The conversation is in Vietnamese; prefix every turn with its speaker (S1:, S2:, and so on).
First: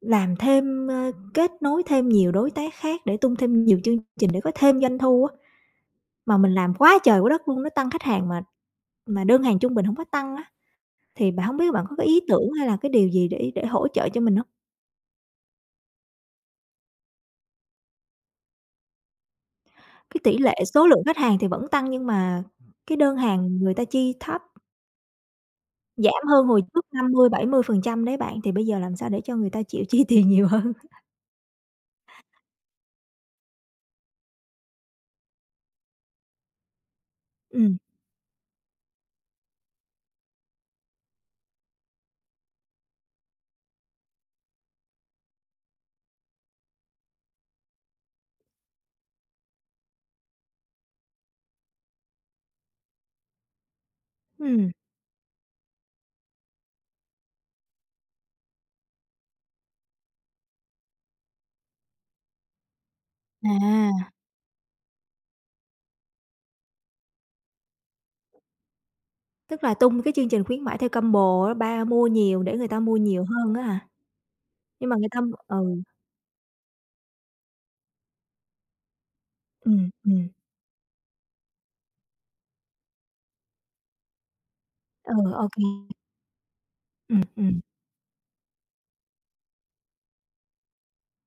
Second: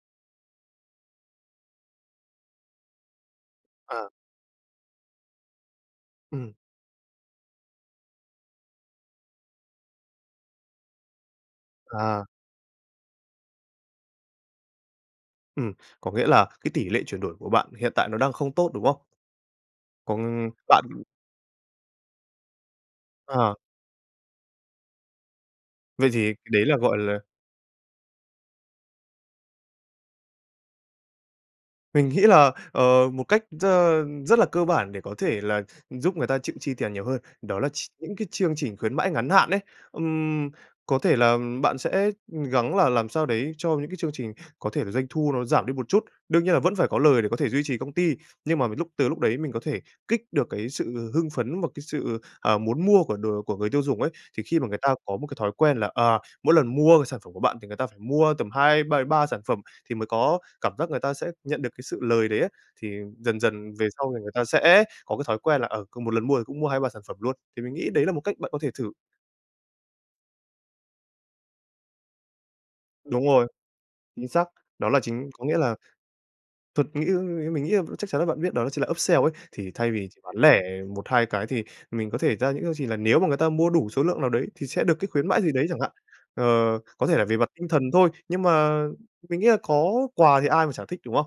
S1: Làm thêm, ơ, kết nối thêm nhiều đối tác khác để tung thêm nhiều chương
S2: À.
S1: trình để có thêm doanh thu á. Mà
S2: Ừm.
S1: mình làm quá trời quá đất luôn, nó tăng khách hàng mà mà đơn hàng trung bình hổng có tăng á. Thì bạn hổng biết bạn có cái ý
S2: Ờ.
S1: tưởng hay là cái điều gì để để hỗ trợ cho mình hông?
S2: Ừm, có nghĩa là cái tỷ lệ chuyển đổi của bạn hiện tại nó đang không tốt, đúng không?
S1: Cái tỉ
S2: Còn
S1: lệ
S2: bạn
S1: số lượng khách hàng thì vẫn tăng nhưng mà cái đơn
S2: Ờ.
S1: hàng người ta chi thấp.
S2: Vậy
S1: Giảm
S2: thì
S1: hơn
S2: cái
S1: hồi
S2: đấy là,
S1: trước
S2: gọi
S1: năm
S2: là
S1: mươi bảy mươi phần trăm đấy bạn. Thì bây giờ làm sao để cho người ta chịu chi tiền nhiều hơn?
S2: Mình nghĩ là, ờ, một cách r rất là cơ bản để có thể là giúp người ta chịu chi tiền nhiều hơn đó là
S1: Ừm.
S2: ch những cái chương trình khuyến mãi ngắn hạn ấy. Ừm, có thể là bạn sẽ gắng là làm sao đấy cho những cái chương trình có thể là doanh thu nó giảm đi một chút, đương nhiên là vẫn phải có lời để có thể duy trì công ty, nhưng mà mà lúc từ lúc đấy mình có thể kích được cái sự hưng phấn, một cái sự, ờ, muốn mua của đồ của người tiêu dùng ấy. Thì khi mà
S1: Ừm.
S2: người ta có một cái thói quen là, à, mỗi lần mua sản phẩm của bạn thì người ta phải mua tầm hai, b ba sản phẩm thì mới có cảm giác người ta sẽ nhận được cái sự lời đấy ấy. Thì dần dần về
S1: À.
S2: sau thì người ta sẽ có cái thói quen là, ừ, cùng một lần mua thì cũng mua 2-3 sản phẩm luôn. Thì mình nghĩ đấy là một cách bạn có thể thử.
S1: Tức là tung cái chương trình khuyến mãi theo combo á, ba mua nhiều để người ta mua nhiều
S2: Đúng rồi.
S1: hơn á hả?
S2: Chính xác. Đó
S1: Nhưng mà
S2: là
S1: người
S2: chính
S1: tăm
S2: có
S1: ừ.
S2: nghĩa là thuật nghĩ mình nghĩ chắc chắn là bạn biết, đó chính là upsell ấy. Thì
S1: Ừm,
S2: thay vì chỉ
S1: ừm.
S2: bán lẻ 1-2 cái thì mình có thể ra những cái gì là nếu mà người ta mua đủ số lượng nào đấy, thì sẽ được cái
S1: Ừ.
S2: khuyến mãi
S1: Ô
S2: gì đấy chẳng
S1: kê.
S2: hạn. Ờ, có thể
S1: Ừm,
S2: là về mặt
S1: ừm.
S2: tinh thần thôi, nhưng mà mình nghĩ là có quà thì ai mà chẳng thích, đúng không?